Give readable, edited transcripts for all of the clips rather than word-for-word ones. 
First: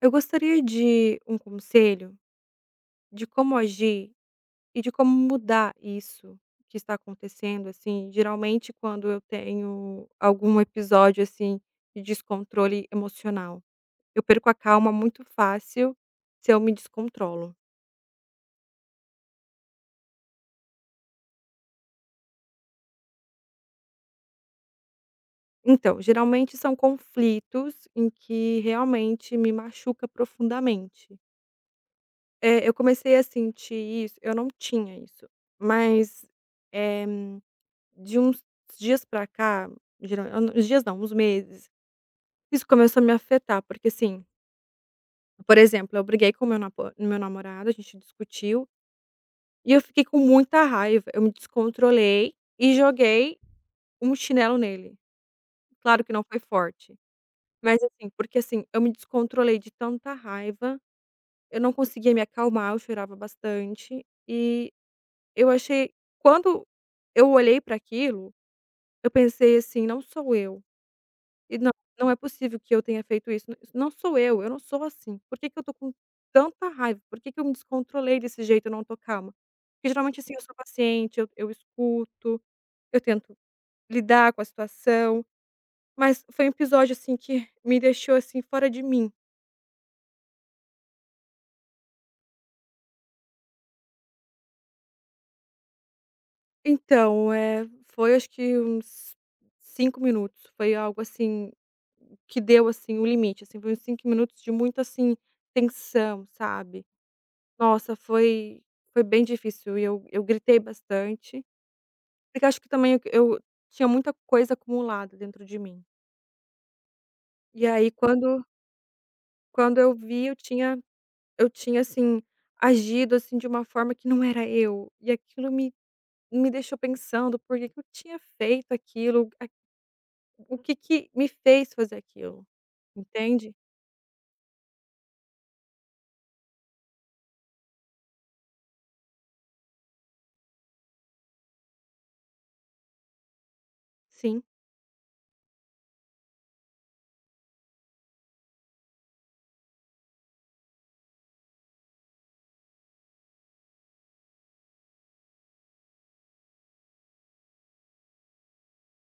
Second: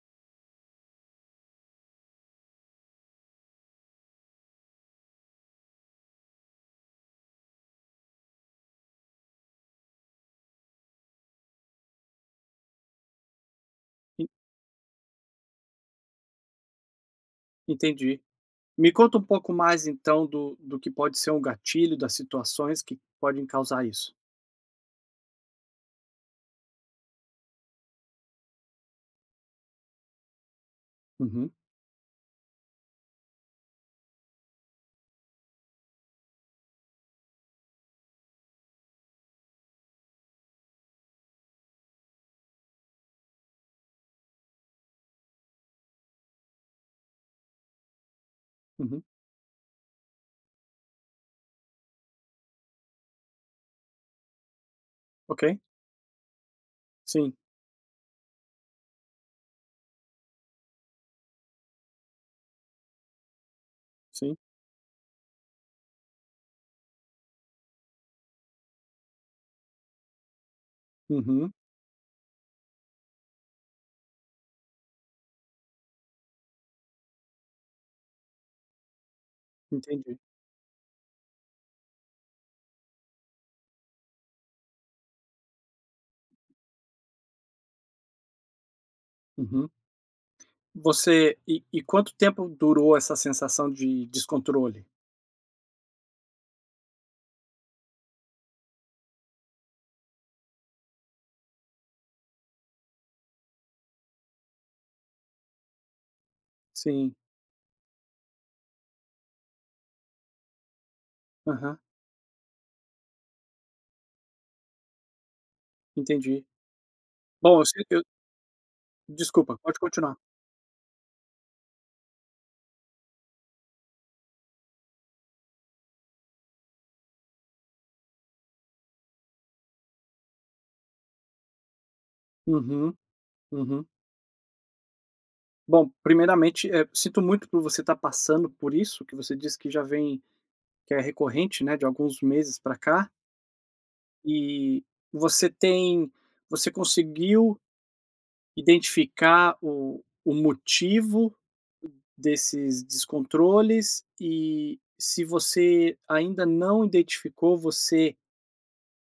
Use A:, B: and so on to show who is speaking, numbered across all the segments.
A: Eu gostaria de um conselho de como agir e de como mudar isso que está acontecendo, assim. Geralmente, quando eu tenho algum episódio, assim, de descontrole emocional, eu
B: En
A: perco a calma muito fácil se eu me descontrolo.
B: entendi. Me conta um pouco mais então do que pode ser um gatilho, das situações que podem causar isso.
A: Então, geralmente são conflitos em que realmente me machuca profundamente.
B: Uhum,
A: Eu comecei a sentir isso, eu não tinha isso, mas, eh de uns dias pra cá, geral eu não uns dias não, uns meses, isso começou a me afetar, porque assim, por exemplo, eu briguei com o meu namorado, a gente discutiu,
B: uhum.
A: e eu fiquei com muita raiva, eu me descontrolei e joguei um chinelo nele.
B: Ok.
A: Claro que não foi forte,
B: Sim,
A: mas assim, porque assim, eu me descontrolei de tanta raiva, eu não conseguia me acalmar, eu chorava bastante,
B: sim.
A: e eu achei, quando eu olhei para aquilo, eu pensei assim: "Não sou eu".
B: Uhum,
A: E não, não é possível que eu tenha feito isso, isso não sou eu não sou assim. Por que que eu tô com tanta raiva? Por que que eu me descontrolei desse jeito, eu não tô calma? Porque
B: entendi.
A: geralmente assim, eu sou paciente, eu escuto, eu tento lidar com a situação, mas foi um episódio assim que me deixou assim fora de mim.
B: Uhum. Você e quanto tempo durou essa sensação de descontrole?
A: Então, foi acho que uns 5 minutos, foi algo assim, que deu assim o limite, assim, foi uns 5 minutos de muito assim, tensão, sabe?
B: Sim.
A: Nossa, foi bem difícil e eu gritei bastante,
B: Aham,
A: porque acho que também eu tinha muita coisa acumulada dentro de mim.
B: entendi. Bom,
A: E
B: eu si
A: aí
B: eu desculpa, pode
A: quando eu
B: continuar.
A: vi eu tinha, assim, agido, assim, de uma forma que não era eu, e aquilo me deixou pensando por que que eu tinha feito aquilo, a o que que me fez fazer aquilo,
B: Uhum,
A: entende?
B: uhum. Bom, primeiramente, sinto muito por você estar passando por isso, que você disse que já vem que é recorrente, né, de alguns meses para cá.
A: Sim.
B: E você tem você conseguiu identificar o motivo desses descontroles, e se você ainda não identificou, você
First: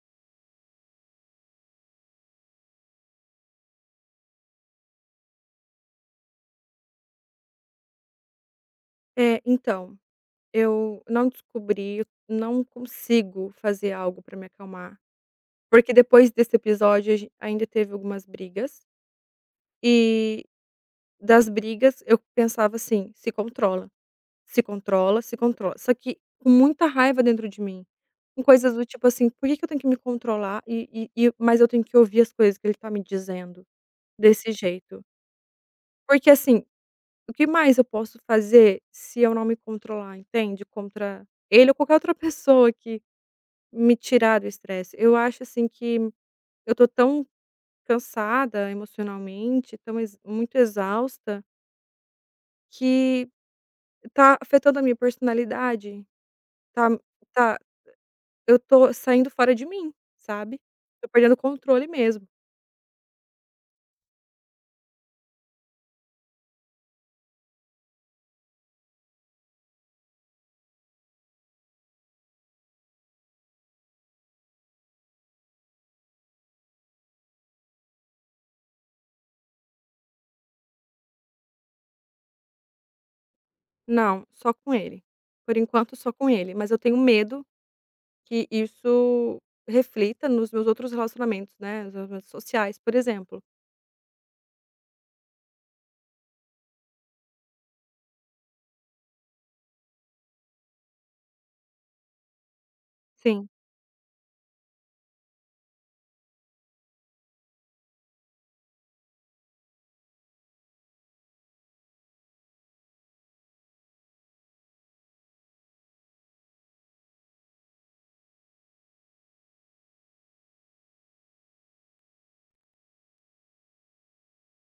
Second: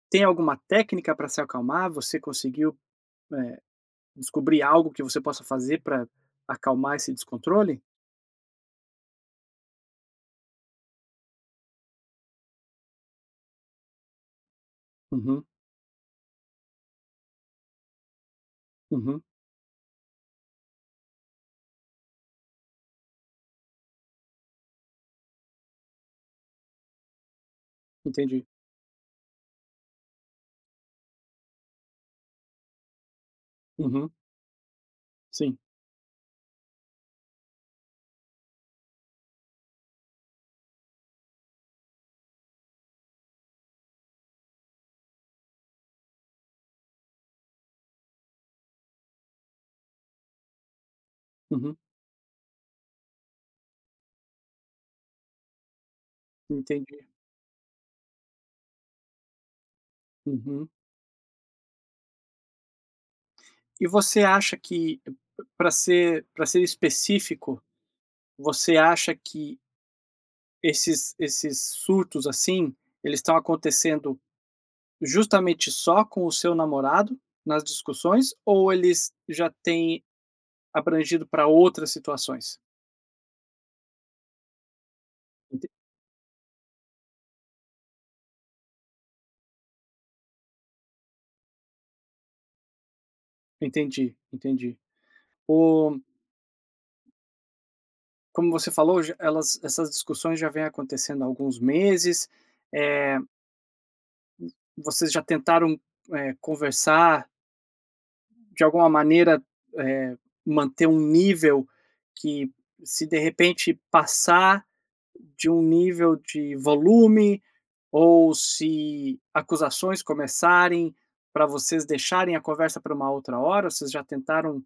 B: tem alguma técnica para se acalmar? Você conseguiu, eh, descobrir algo que você possa fazer para acalmar esse descontrole?
A: É, então, eu não descobri, eu não consigo fazer algo para me acalmar.
B: Uhum,
A: Porque depois desse episódio a gen ainda teve algumas brigas,
B: uhum,
A: e das brigas eu pensava assim: "Se controla, se controla, se controla". Só que com muita raiva dentro de mim, com
B: entendi.
A: coisas do tipo assim: "Por que que eu tenho que me controlar e mas eu tenho que ouvir as coisas que ele tá me dizendo
B: Uhum,
A: desse jeito?".
B: sim,
A: Porque assim, o que mais eu posso fazer se eu não me controlar, entende? Contra ele ou qualquer outra pessoa que me tirar do estresse. Eu acho assim que eu tô tão cansada emocionalmente, tão ex muito exausta,
B: uhum,
A: que tá afetando a minha personalidade, tá
B: entendi.
A: tá eu tô saindo fora de mim, sabe.
B: Uhum.
A: Tô perdendo o controle mesmo.
B: E você acha que para ser específico. Você acha que esses surtos, assim, eles estão acontecendo justamente só com o seu namorado, nas discussões, ou eles já têm abrangido para outras situações?
A: Não, só com ele. Por
B: Enten
A: enquanto, só com ele, mas eu tenho medo que isso reflita nos meus outros relacionamentos, né, nos relacionamentos sociais, por exemplo.
B: Entendi, entendi. O Como você falou, já elas essas discussões já vêm acontecendo há alguns meses, eh,
A: Sim.
B: vocês já tentaram, conversar de alguma maneira, eh, manter um nível que se de repente passar, de um nível de volume, ou se acusações começarem para vocês deixarem a conversa para uma outra hora? Vocês já tentaram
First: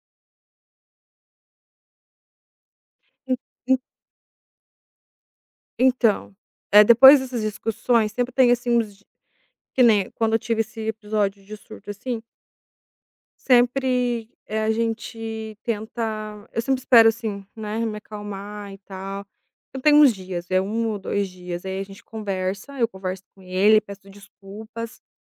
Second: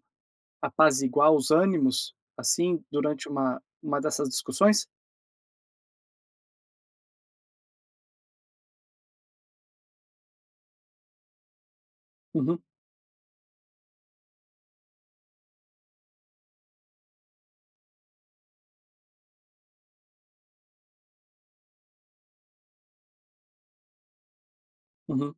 B: apaziguar os ânimos, assim, durante
A: En
B: uma
A: en
B: uma dessas discussões?
A: então, depois dessas discussões sempre tem, assim, uns di que nem quando eu tive esse episódio de surto, assim.
B: Uhum,
A: Sempre, a gente tenta eu sempre espero, assim, né, me acalmar e tal. Eu tenho uns dias, é um ou 2 dias, aí a gente conversa, eu converso com ele, peço desculpas,
B: uhum,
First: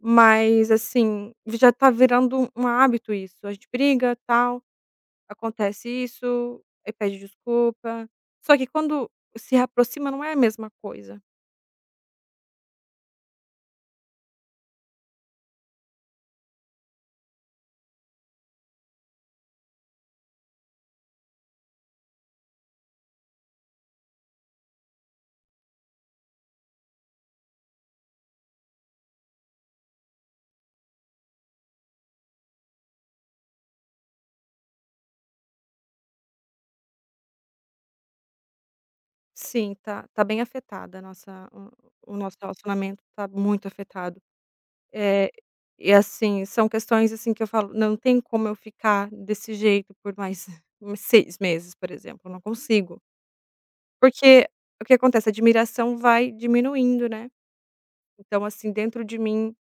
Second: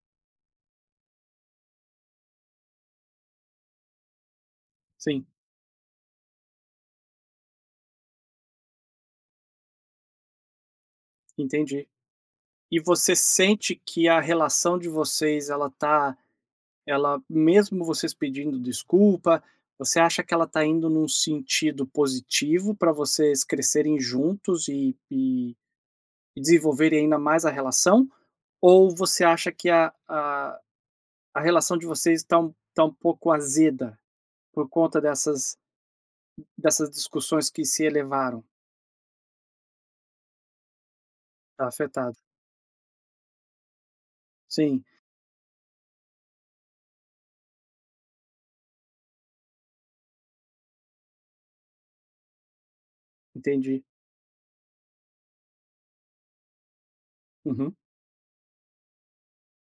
A: mas, assim, já tá virando um hábito isso. A gente briga, tal,
B: sim,
A: acontece isso, aí pede desculpa. Só que quando se aproxima não é a mesma coisa.
B: entendi. E você sente que a relação de vocês ela mesmo vocês pedindo desculpa, você acha que ela tá indo num sentido positivo para vocês crescerem juntos e desenvolverem ainda mais a relação? Ou você acha que a relação de vocês tá um pouco azeda por conta dessas discussões que se elevaram?
A: Sim, tá bem afetada a nossa
B: Está afetado.
A: o nosso relacionamento, tá muito afetado.
B: Sim,
A: Eh, e assim, são questões, assim, que eu falo: "Não tem como eu ficar desse jeito por mais uns 6 meses", por exemplo, eu não consigo.
B: entendi.
A: Porque o que acontece, a admiração vai diminuindo, né.
B: Uhum,
A: Então, assim, dentro de mim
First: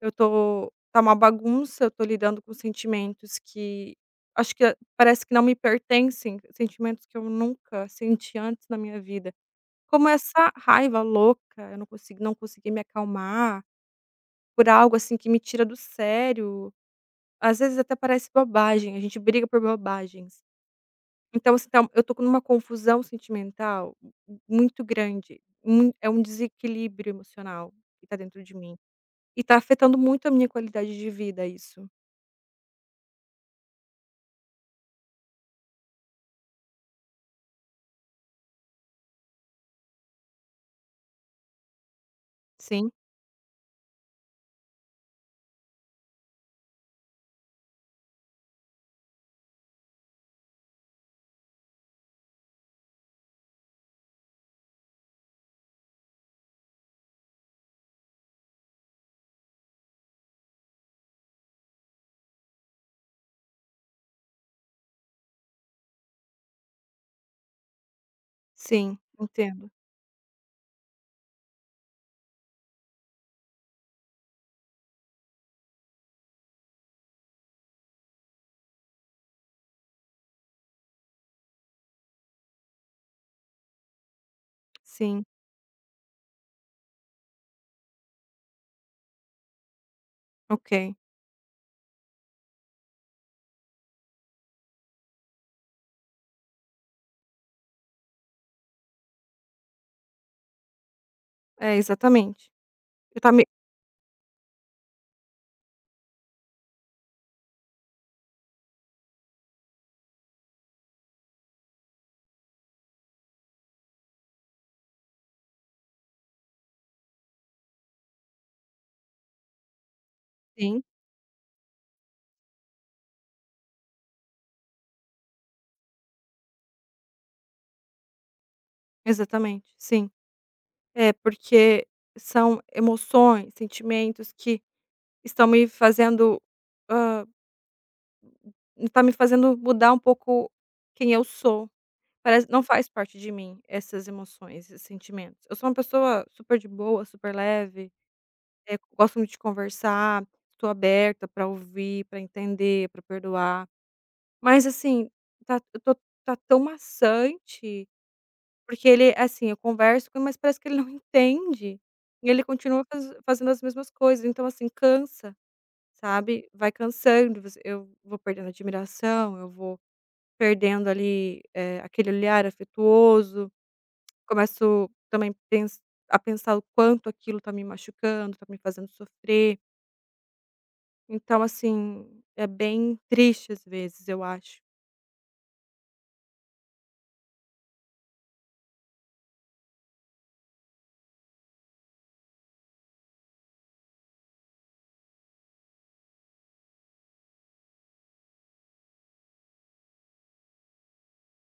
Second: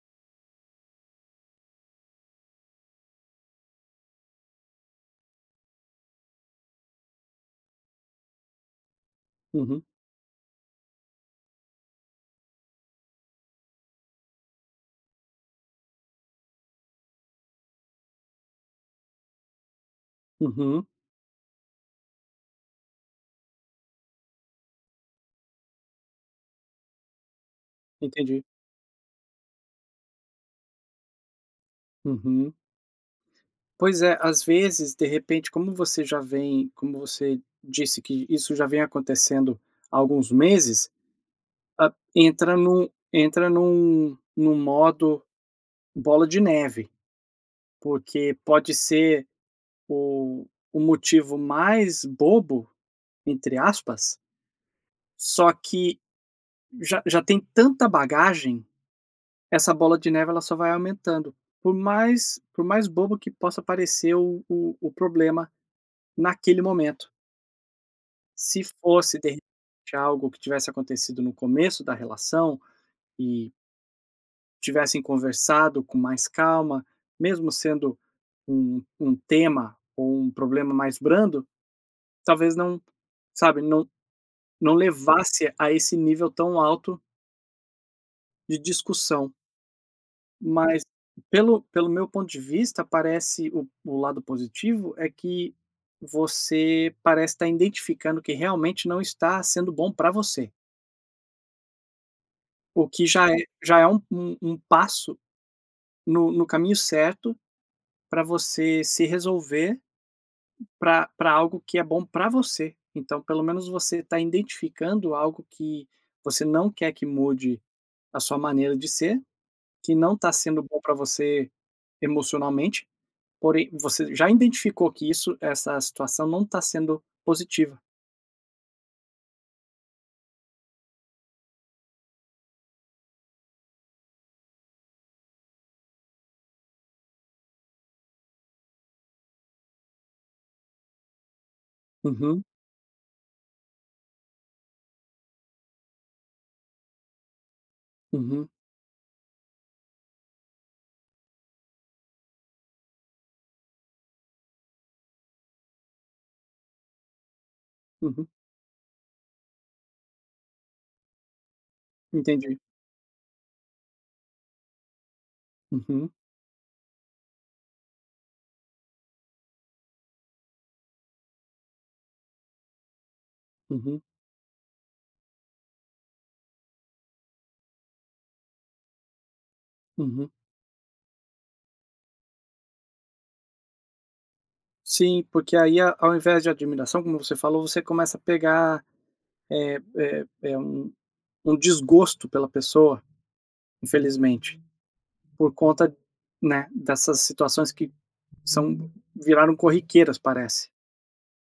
A: eu tô tá uma bagunça, eu tô lidando com sentimentos que acho que parece que não me pertencem, sentimentos que eu nunca senti antes na minha vida.
B: uhum,
A: Como essa raiva louca, eu não consigo não consegui me acalmar por algo, assim, que me tira do sério. Às vezes até parece bobagem, a gente briga por bobagens.
B: uhum,
A: Então assim, eu estou numa confusão sentimental muito grande, mui é um desequilíbrio emocional que tá dentro
B: entendi.
A: de mim. E tá afetando muito a minha qualidade de vida isso.
B: Uhum. Pois é, às vezes, de repente, como você já vem, como você disse que isso já vem acontecendo há alguns meses, entra
A: Sim,
B: num modo bola de neve, porque pode ser o o motivo mais "bobo", entre aspas, só que já tem tanta bagagem, essa bola de neve ela só vai aumentando. Por mais bobo que possa parecer o problema naquele momento. Se
A: sim,
B: fosse, de
A: entendo.
B: repente, algo que tivesse acontecido no começo da relação e tivessem conversado com mais calma, mesmo sendo um tema ou um problema mais brando, talvez não, sabe, não
A: Sim,
B: levasse a esse nível tão alto de discussão. Mas
A: ok.
B: pelo meu ponto de vista, parece o lado positivo é que você parece estar identificando que realmente não está sendo bom para você,
A: É, exatamente.
B: o que
A: Eu
B: já
A: tá
B: é
A: me
B: já é um um passo no caminho certo para você se resolver para pra algo que é bom para você. Então pelo menos você está identificando algo que você não quer que mude a sua maneira de ser. Que não está sendo bom
A: sim,
B: para você emocionalmente, porém você já identificou que essa situação não está sendo positiva.
A: exatamente, sim. É, porque são emoções, sentimentos que estão me fazendo, hã, tá me fazendo mudar um pouco quem eu sou.
B: Uhum,
A: Parece não faz parte de mim essas emoções, esses sentimentos. Eu sou uma pessoa super de boa, super leve,
B: uhum,
A: gosto muito de conversar, estou aberta para ouvir, para entender, para perdoar. Mas assim, tá eu tô tá tão maçante,
B: uhum.
A: porque ele assim, eu converso com ele, mas parece que ele não entende, e ele
B: Entendi.
A: continua fazendo as mesmas coisas, então assim, cansa,
B: Uhum,
A: sabe. Vai cansando, você eu vou perdendo admiração, eu vou perdendo ali, aquele olhar afetuoso.
B: uhum,
A: Começo também pens a pensar o quanto aquilo tá me machucando, tá me fazendo sofrer.
B: uhum.
A: Então, assim, é bem triste às vezes, eu acho.
B: Sim, porque aí a ao invés de admiração, como você falou, você começa a pegar, um desgosto pela pessoa, infelizmente, por conta, né, dessas situações que são viraram corriqueiras, parece.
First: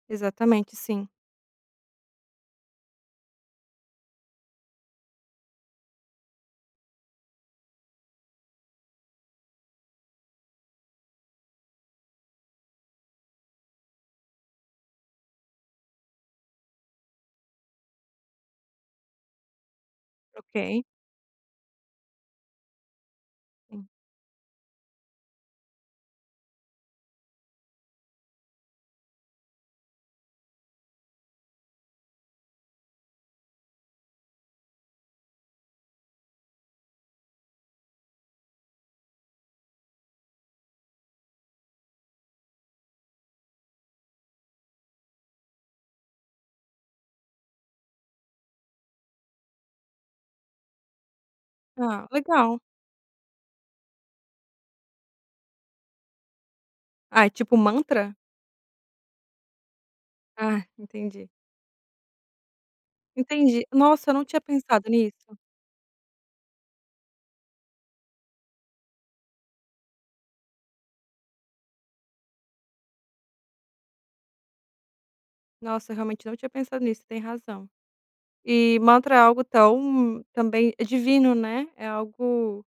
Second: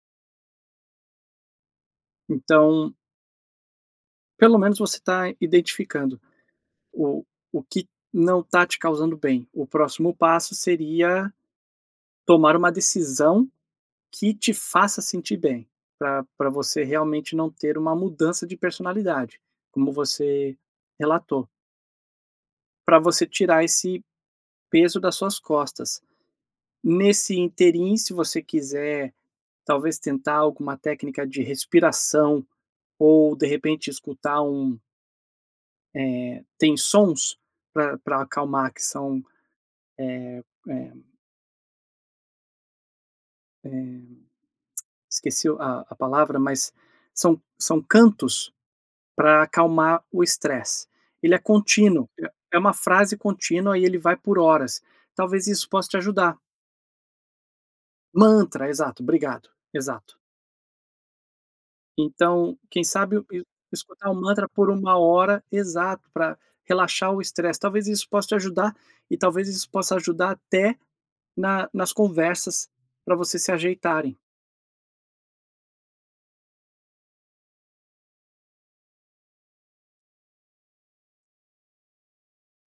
A: Exatamente, sim.
B: Então, pelo menos você está identificando o, o que não está te causando bem. O próximo passo seria tomar uma decisão que te faça sentir bem, para você realmente não ter uma mudança de personalidade, como você
A: Ok,
B: relatou, para você tirar
A: sim.
B: esse peso das suas costas. Nesse interim, se você quiser, talvez tentar alguma técnica de respiração ou de repente escutar um é, tem sons para acalmar que são é, é, esqueci a palavra, mas são cantos para acalmar o estresse. Ele é
A: Ah,
B: contínuo, é
A: legal.
B: uma frase contínua e ele vai por horas. Talvez isso possa te ajudar.
A: Ah, é tipo mantra?
B: Mantra, exato, obrigado, exato.
A: Ah, entendi.
B: Então, quem sabe o e
A: Entendi.
B: escutar
A: Nossa, eu
B: um
A: não tinha
B: mantra por
A: pensado
B: uma
A: nisso.
B: hora, exato, para relaxar o estresse. Talvez isso possa te ajudar e talvez isso possa ajudar até na nas conversas para vocês se ajeitarem.
A: Nossa, eu realmente não tinha pensado nisso, tem razão. E mantra é algo tão também é divino, né, é algo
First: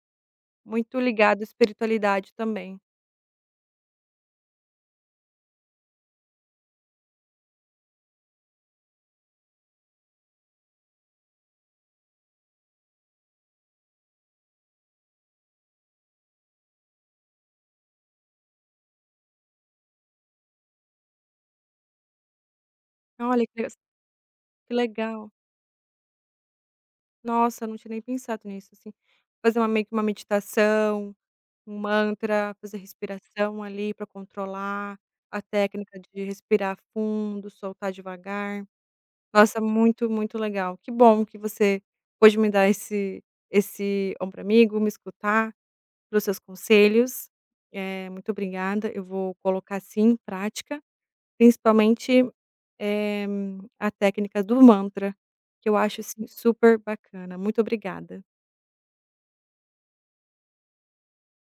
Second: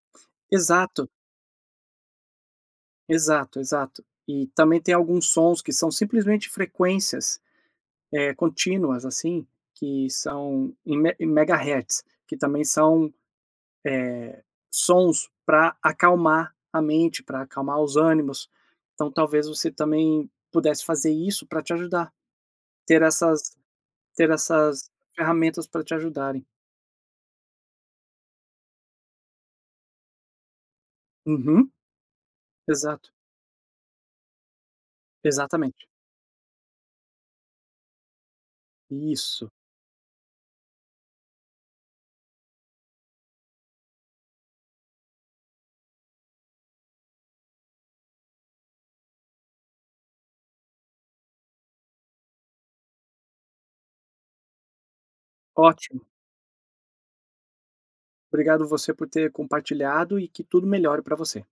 A: muito
B: Exato.
A: ligado à espiritualidade também.
B: Exato, exato. E também tem alguns sons que são simplesmente frequências, contínuas, assim, que são em me em megahertz, que também são sons para acalmar a mente, para acalmar os ânimos. Então talvez você também pudesse fazer isso para te ajudar, ter
A: Olha,
B: essas ter
A: que
B: essas
A: legal.
B: ferramentas para te ajudarem.
A: Nossa, eu não tinha nem pensado nisso, assim. Fazer uma meio que uma meditação,
B: Uhum,
A: um mantra, fazer
B: exato,
A: respiração ali para controlar, a
B: exatamente.
A: técnica de respirar fundo, soltar devagar.
B: Isso,
A: Nossa, muito, muito legal. Que bom que você pôde me dar esse ombro amigo, me escutar, os seus conselhos. É muito obrigada. Eu vou colocar sim em prática, principalmente, eh, a técnica do mantra, que eu acho,
B: ótimo.
A: assim, super bacana. Muito obrigada.
B: Obrigado você por ter compartilhado e que tudo melhore para você.